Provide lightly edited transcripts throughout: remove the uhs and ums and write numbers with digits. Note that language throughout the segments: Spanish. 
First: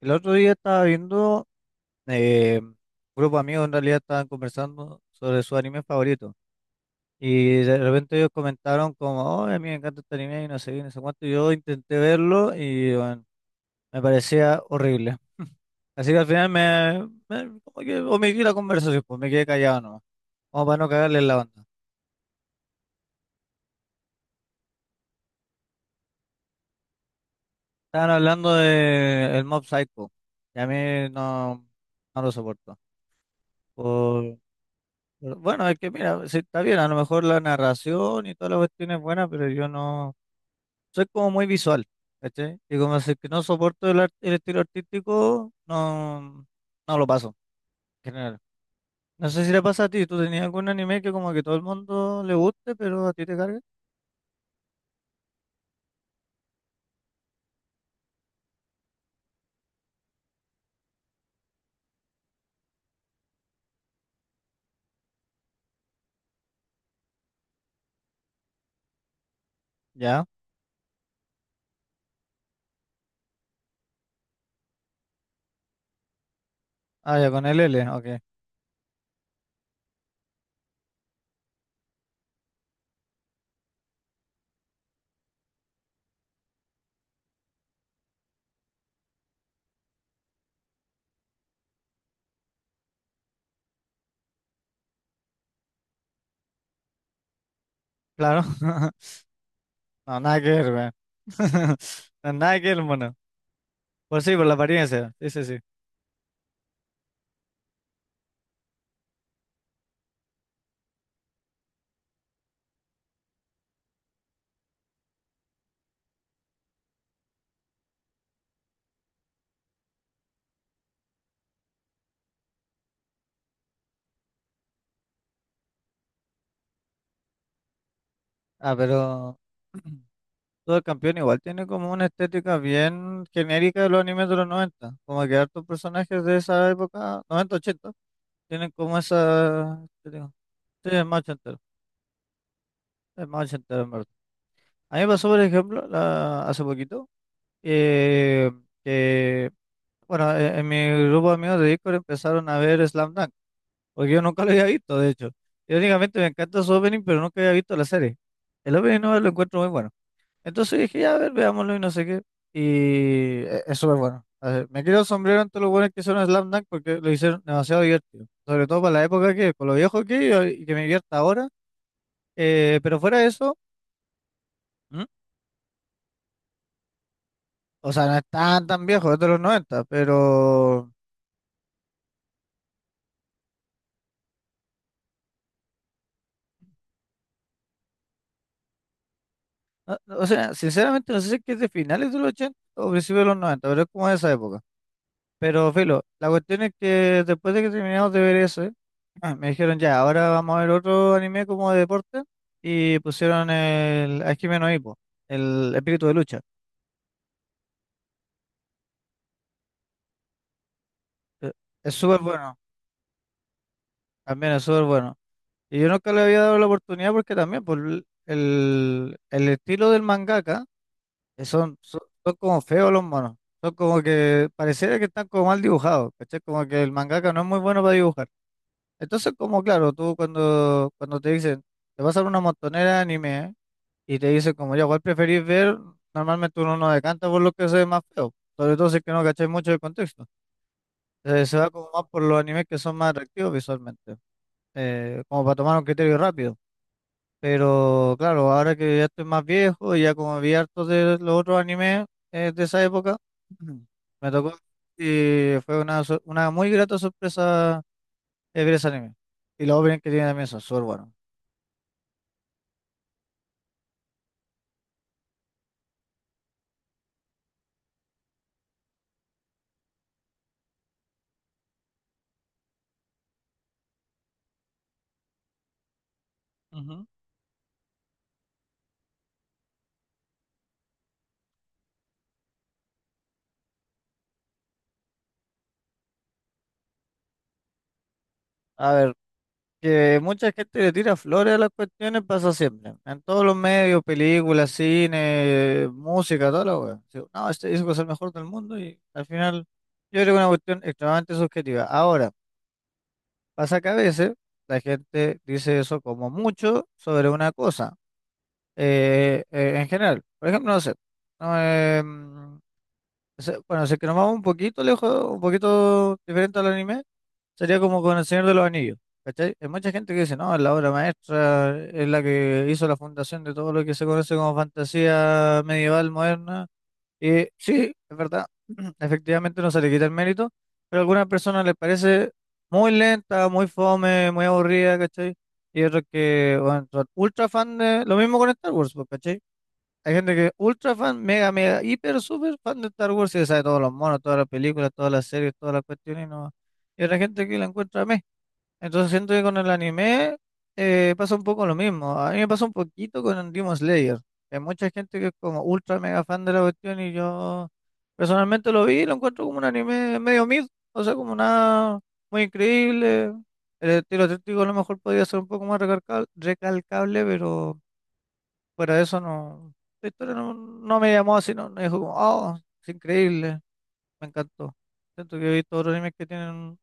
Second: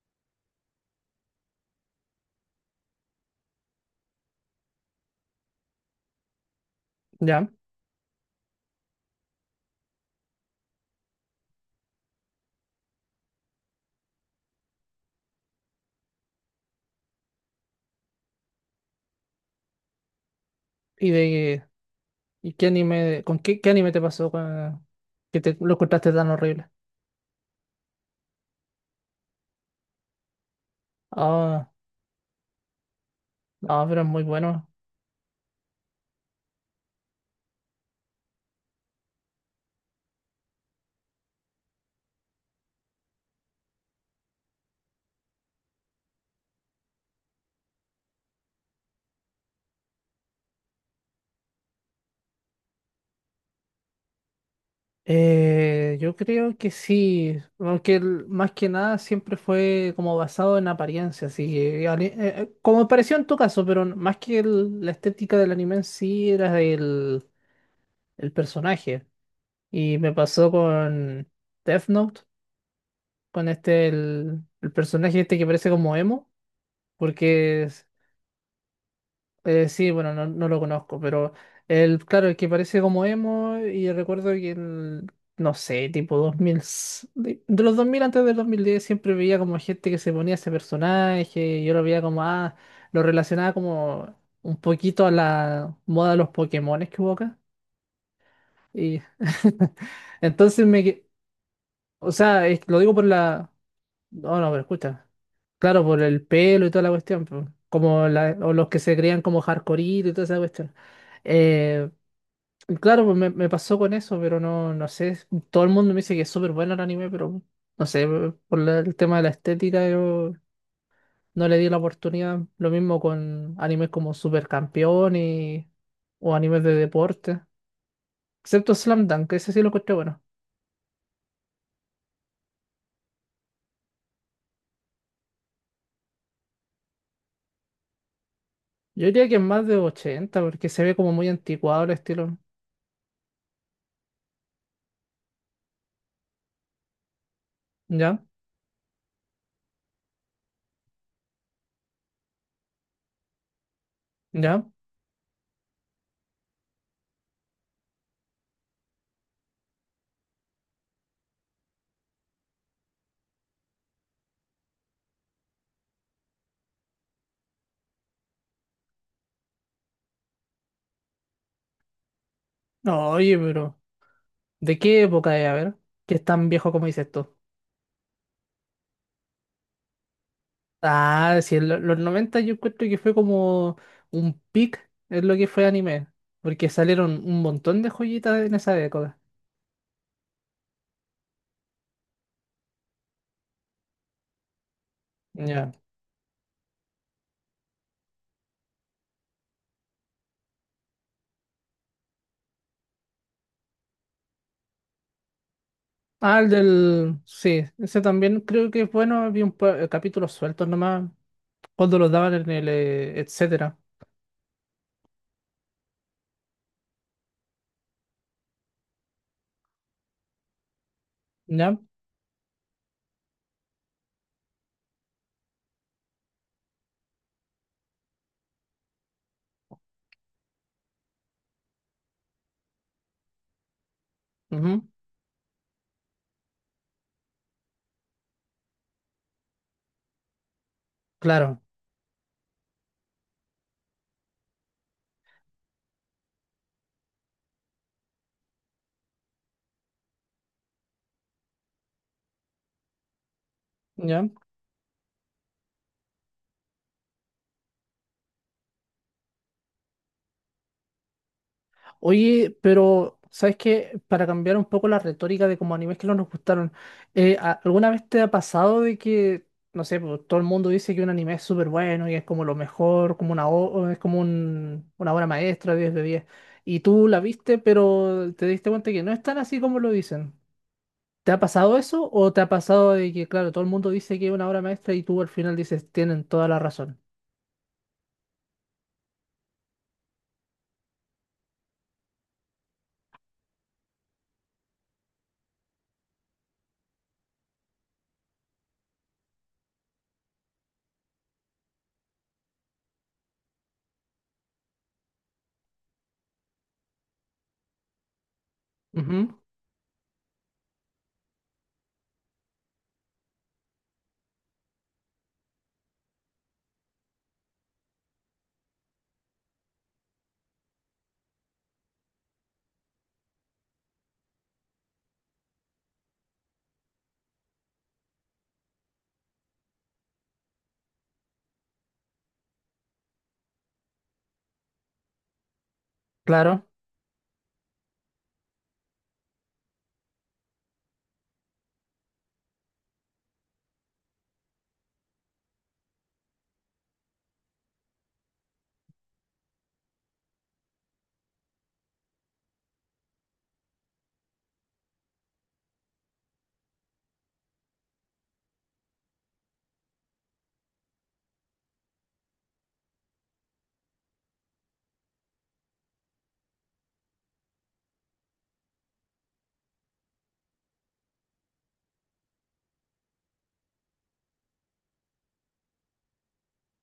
El otro día estaba viendo, un grupo de amigos en realidad estaban conversando sobre su anime favorito. Ya. Y de repente ellos comentaron como, oh, a mí me encanta este anime y no sé qué, no sé cuánto. Y yo intenté verlo y bueno, me parecía horrible. Así que al final como que omití la conversación, pues me quedé callado nomás, como para no ¿Y cagarle en la de banda. y qué anime, con qué anime te pasó que te lo encontraste tan horrible? Estaban hablando de el Mob Psycho, y a mí no, Ah, no lo soporto. ah, pero es muy bueno. Pero bueno, es que mira, sí, está bien, a lo mejor la narración y toda la cuestión es buena, pero yo no soy como muy visual, ¿cachai? Y como así que no soporto el estilo artístico, no, no lo paso, en general. No sé si le pasa a ti, ¿tú tenías algún anime que como que todo el mundo le guste, pero a ti te cargue? Yo creo que sí, aunque más que nada siempre fue como basado en apariencia, así que como pareció en tu caso, pero más que la estética del anime en sí era el personaje. Y me Ya, pasó con Death Note, con este el personaje este que parece como emo, ah, ya con el porque L, ok, sí, bueno, no, no lo conozco, pero claro, el que parece como emo. Y recuerdo que el, no sé, tipo 2000, de los 2000 antes del 2010 siempre veía como gente que se ponía ese personaje, y yo lo veía como, ah, lo relacionaba como un poquito a la moda de los Pokémones que hubo acá. claro. Y No, nada que entonces ver, weón. O No, sea, nada que lo ver, digo por mono. la, Pues sí, no, por no, la pero escucha. apariencia, sí, sí, sí. Claro, por el pelo y toda la cuestión, po. Como o los que se creían como hardcore y toda esa cuestión. Eh, y claro, pues me pasó con eso, pero no, no sé. Todo el mundo me dice que es súper bueno el anime, pero no sé, por el tema de la estética yo no le di la oportunidad. Lo mismo con animes como Super Campeón o animes de deporte. Excepto Ah, pero. Slam Dunk, ese sí lo encontré bueno. Todo el campeón igual tiene como una estética bien genérica de los animes de los noventa, como que hartos personajes de esa época, noventa ochenta, tienen como Yo diría que es más de esa estética. 80 porque se Sí, ve como muy anticuado el estilo. es más ochentero en verdad. A mí me pasó, por ejemplo, hace poquito, ¿Ya? eh, que, bueno, en mi grupo de amigos de Discord empezaron a ver Slam Dunk, porque yo nunca lo había ¿Ya? visto, de hecho. Yo únicamente me encanta su opening, pero nunca había visto la serie. El opening no lo encuentro muy bueno. Entonces dije, ya, a ver, veámoslo y no sé qué. Y es súper bueno. A ver, me quiero el sombrero ante los buenos que hicieron Slam Dunk porque lo hicieron demasiado divertido. Sobre todo para la época que, con lo viejo que y, que me divierta ahora. Pero No, fuera de oye, eso, pero... ¿De qué ¿mm? época es? A ver, que es tan viejo como dices tú. O sea, no es tan tan viejo, es de los 90, pero. Ah, sí, en los 90 yo encuentro que fue como un pic es lo que fue anime, porque salieron un montón de joyitas en esa década. No, o sea, sinceramente no sé si es que es de finales de los 80 o principios de los 90, pero es como de esa época. Ya. Pero, filo, la cuestión es que después de que terminamos de ver eso, ah, me dijeron ya, ahora vamos a ver otro anime como de deporte y pusieron el Hajime no Ippo, el espíritu de lucha. Ah, el del... Sí, ese también creo que es bueno, había capítulos sueltos nomás, Eh, Es cuando los súper daban en bueno, el... etcétera. también es súper bueno. Y yo nunca le había dado la oportunidad porque también por el estilo del mangaka, que ¿Ya? Son como feos los monos, son como que pareciera que están como mal dibujados, ¿cachai? Como que el mangaka no es muy bueno para dibujar. Entonces, como claro, tú cuando te dicen, te vas a ver una montonera de anime y te dice como Ujú. ya, ¿cuál preferís ver? Normalmente uno no decanta por lo que se ve más feo, sobre todo si es que no cacháis mucho el contexto. Se Claro. va como más por los animes que son más atractivos visualmente, como para tomar un criterio rápido. Pero claro, ahora que ya estoy más viejo y ya como vi hartos de los otros animes de esa época, ¿Ya? me tocó y fue una muy grata sorpresa ver ese anime. Y los openings que tiene también son súper buenos. Oye, pero ¿sabes qué? Para cambiar un poco la retórica de como animes que no nos gustaron, ¿alguna vez te ha pasado de que, no sé, pues, todo el mundo dice que un anime es súper bueno y es como lo mejor, como es como una obra maestra, 10 de 10, y Ujú. tú la viste, pero te diste cuenta que no es tan así como lo dicen? ¿Te ha pasado eso o te ha pasado de que, claro, todo el mundo dice que es una obra maestra y tú al final dices, tienen toda la razón? A ver. Que mucha gente le tira flores a las cuestiones, pasa siempre. En todos los medios, películas, cine, música, toda la wea. Sí, no, este disco es el mejor del mundo y al final yo creo que es una cuestión extremadamente subjetiva. Ahora, pasa que a veces la gente dice eso como mucho sobre una cosa Ujú, en general. Por ejemplo, no sé. No, em, o sea, bueno, si es que nos vamos un poquito lejos, un poquito diferente al anime. Sería como con El Señor de los Anillos, ¿cachai? Hay mucha gente que dice, no, es la obra maestra, es la que hizo la fundación de todo lo que se conoce como fantasía medieval moderna. Y sí, es verdad, efectivamente no se le quita el mérito, pero a algunas personas les parece muy lenta, muy fome, muy aburrida, ¿cachai? Y otros que, claro, bueno, son ultra fan de. Lo mismo con Star Wars, pues, ¿cachai? Hay gente que es ultra fan, mega, mega, hiper, super fan de Star Wars y se sabe todos los monos, todas las películas, todas las series, todas las cuestiones y no. Y otra gente que la encuentra, entonces siento que con el anime pasa un poco lo mismo. A mí me pasa un poquito con Demon Slayer. Hay mucha gente que es como ultra mega fan de la cuestión y yo personalmente lo vi y lo encuentro como un anime medio mid. O sea, como nada muy increíble. El estilo artístico a lo mejor podría ser un poco más recalcable, pero fuera de eso no. La historia no, no me llamó así, no, no dijo como, oh, es increíble, me encantó. Siento que he visto otros animes que tienen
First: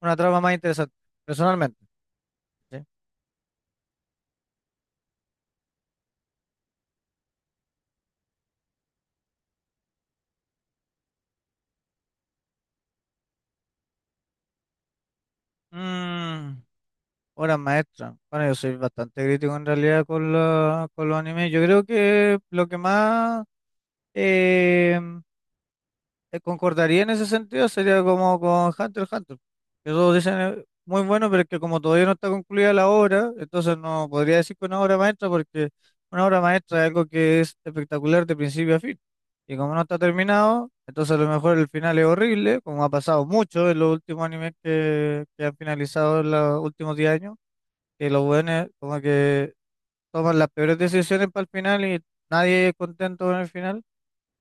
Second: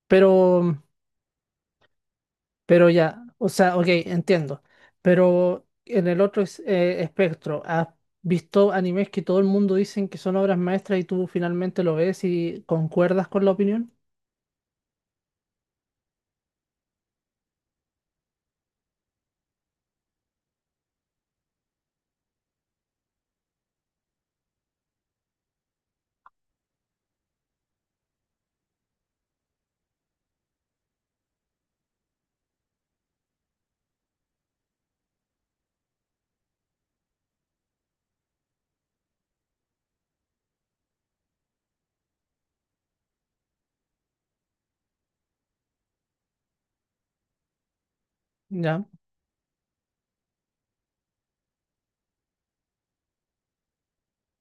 una trama más pero... interesante, personalmente. Sí. Pero ya, o sea, ok, entiendo. Pero en el otro espectro, ¿has visto animes que todo el mundo dicen que son obras maestras y tú finalmente lo ves y concuerdas con la opinión? Mm, obras maestras. Bueno, yo soy bastante crítico en realidad con los animes. Yo creo que lo que más eh, concordaría en ese sentido sería como con Hunter x Hunter. Que todos dicen muy bueno, pero es que como todavía no está concluida la obra, entonces no podría decir que una obra maestra, porque una obra maestra es algo que es espectacular de principio a fin. Y como no está terminado, entonces a lo mejor el final es horrible, como ha pasado mucho en los últimos animes que han finalizado en los últimos 10 años, que los buenos Ya, como que toman las peores decisiones para el final y nadie es contento con el final.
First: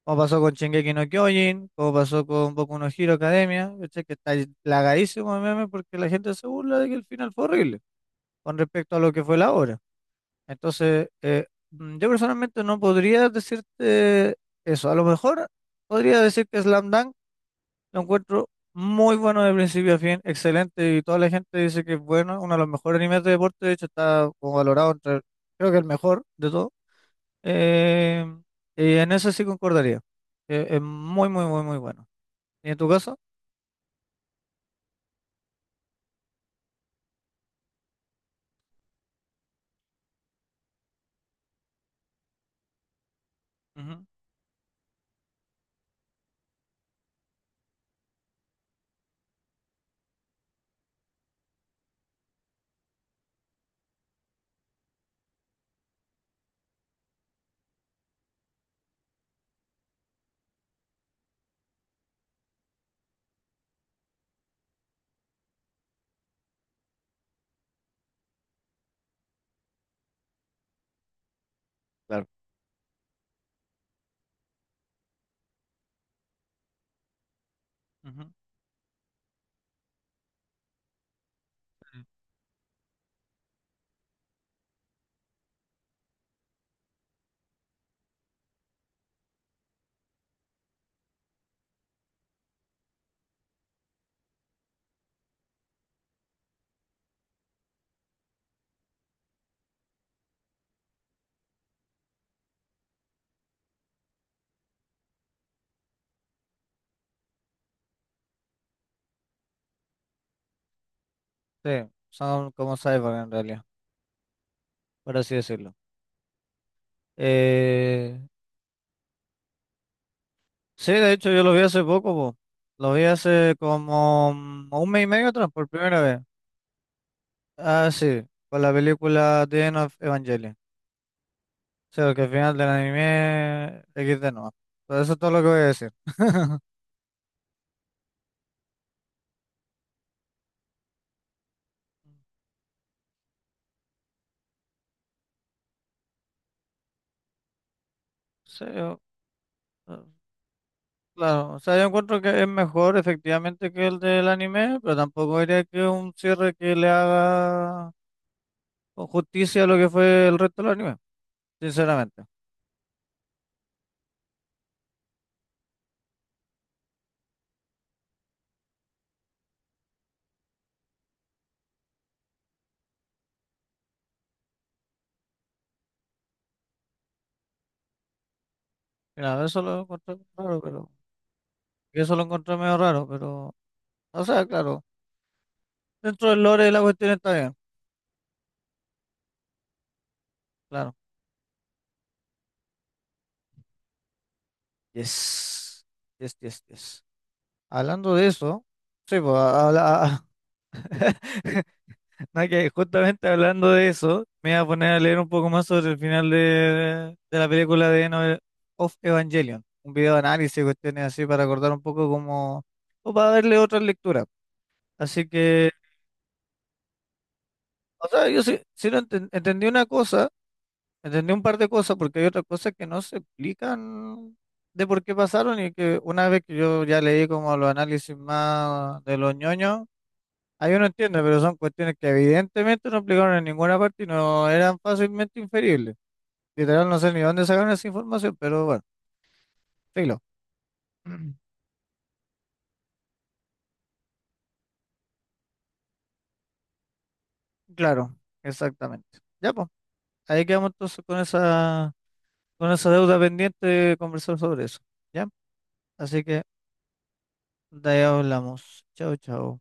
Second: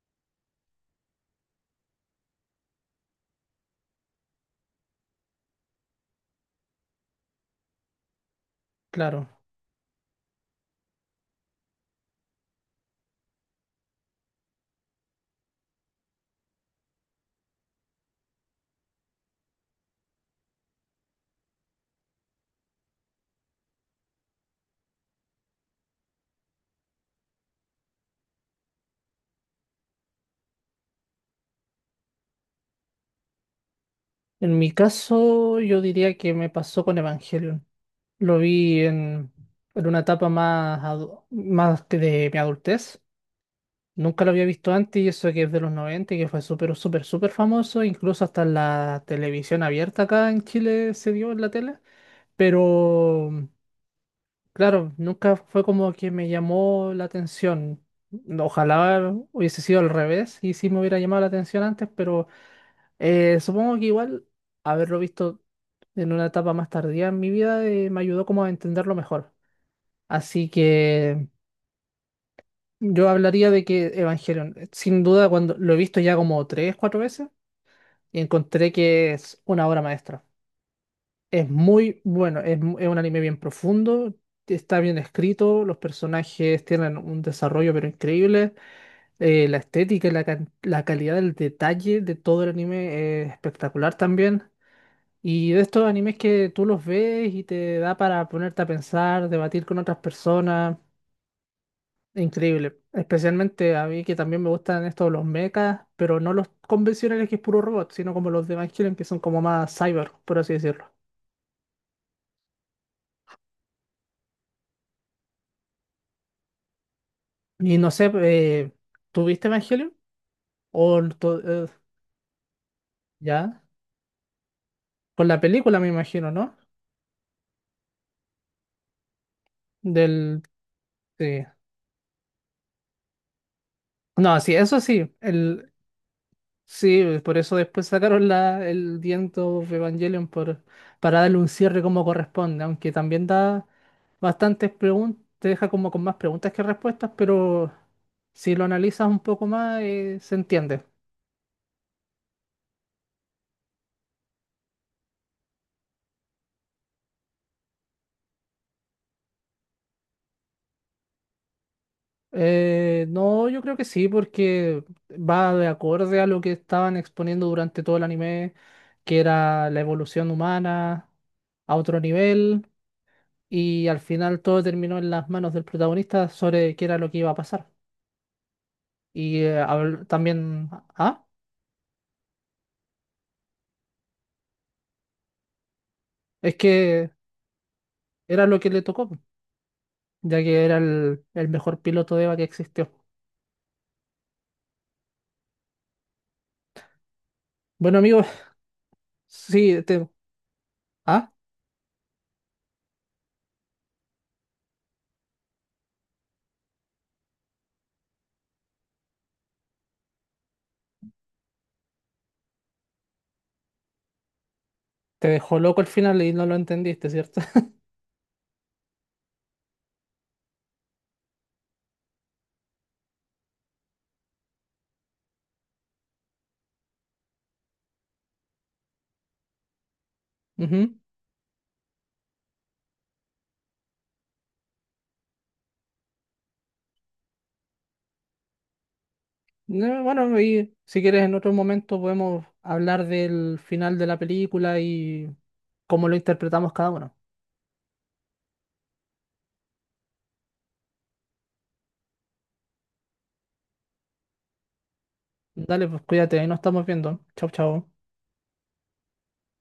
Como pasó con Shingeki no Kyojin, como pasó con Boku no Hero Academia, ¿cachai? Que está plagadísimo de memes porque la gente se burla de que el final fue horrible con respecto a lo que claro. fue la obra. Entonces, yo personalmente no podría decirte eso. A lo mejor podría decir que Slam Dunk lo encuentro muy bueno de principio a fin, excelente, y toda la gente dice que es bueno, uno de los mejores animes de deporte, de hecho está como valorado entre, creo que el mejor de todo. Eh, y en eso sí concordaría, que es muy, muy, muy, muy bueno. ¿Y en tu caso? En mi caso, yo diría que me pasó con Evangelion. Lo vi en, una etapa más que de mi adultez. Ujú. Nunca lo había visto antes y eso que es de los 90 y que fue súper, súper, súper famoso. Incluso hasta en la televisión abierta acá en Chile se dio en la tele. Pero, claro, nunca fue como que me llamó la atención. Ojalá hubiese sido al revés y sí me hubiera llamado la atención antes, pero supongo que igual haberlo visto en una etapa más tardía en mi vida me ayudó como a entenderlo mejor. Así que Claro. yo hablaría de que Evangelion, sin duda, cuando lo he visto ya como tres, cuatro veces, Ujú. encontré que es una obra maestra. Es muy bueno, es un anime bien profundo, está bien escrito, los personajes tienen un desarrollo pero increíble, la estética y la calidad del detalle de todo el anime es espectacular también. Y de estos animes que tú los ves y te da para ponerte a pensar, debatir con otras personas, increíble. Especialmente a mí que también me gustan estos los mechas, pero no los convencionales que es puro robot, sino como los de Evangelion que son como más cyber, por así decirlo. Sí, son como cyborg en realidad, por así decirlo. Y no sé, Eh, ¿tuviste Evangelion? sí, O de no, hecho yo lo vi hace poco, po. Lo vi hace ya, como un mes y con medio la atrás, por película me primera vez. imagino, ¿no? Ah, sí, con la película The End of Del Evangelion. sí. Sí, porque al final del anime XD No, no. sí, eso Pero eso sí, es todo lo que voy a el decir. sí, por eso después sacaron el The End of Evangelion, para darle un cierre como corresponde, aunque también da bastantes preguntas, te deja como con más preguntas que respuestas, pero si Sí, lo analizas un poco más, eh, se entiende. claro. O sea, yo encuentro que es mejor efectivamente que el del anime, pero tampoco diría que es un cierre que le haga con justicia a lo que fue el resto del anime, sinceramente. No, yo creo que sí, porque va de acorde a lo que estaban exponiendo durante todo el anime, que era la evolución humana a otro nivel, y al final todo terminó en las manos del protagonista sobre qué era lo que iba a pasar. Y Mira, eso lo encontré raro, también, pero ah, eso lo encontré medio raro, pero, o sea, claro, dentro del es lore de la cuestión que está bien, era lo que le tocó, ya que era claro. el mejor piloto de EVA que existió. Yes. Yes, yes, yes. Bueno, Hablando amigos, de eso, sí, pues, sí, ah, No, que justamente hablando de eso, me voy a poner a leer un poco más sobre el final de la película de End of Evangelion. Un video de análisis, cuestiones así, para acordar un poco como, o para darle otra lectura. Así te dejó que, loco al final y no lo entendiste, ¿cierto? o sea, yo sí, entendí una cosa, entendí un par de cosas, porque hay otras cosas que no se explican de por qué pasaron y que una vez que yo ya leí como los análisis más de los ñoños, ah, yo no Ujú. entiendo, pero son cuestiones que evidentemente no aplicaron en ninguna parte y no eran fácilmente inferibles. Literal, no sé ni dónde sacaron esa información, pero bueno, No, filo. bueno, y si quieres en otro momento podemos hablar del final de la película y cómo lo interpretamos cada uno. Claro, exactamente. Ya, pues, ahí quedamos entonces con esa deuda pendiente de conversar sobre eso. ¿Ya? Dale, pues Así cuídate, que ahí nos estamos viendo. Chau, de chau. ahí hablamos. Chao, chao.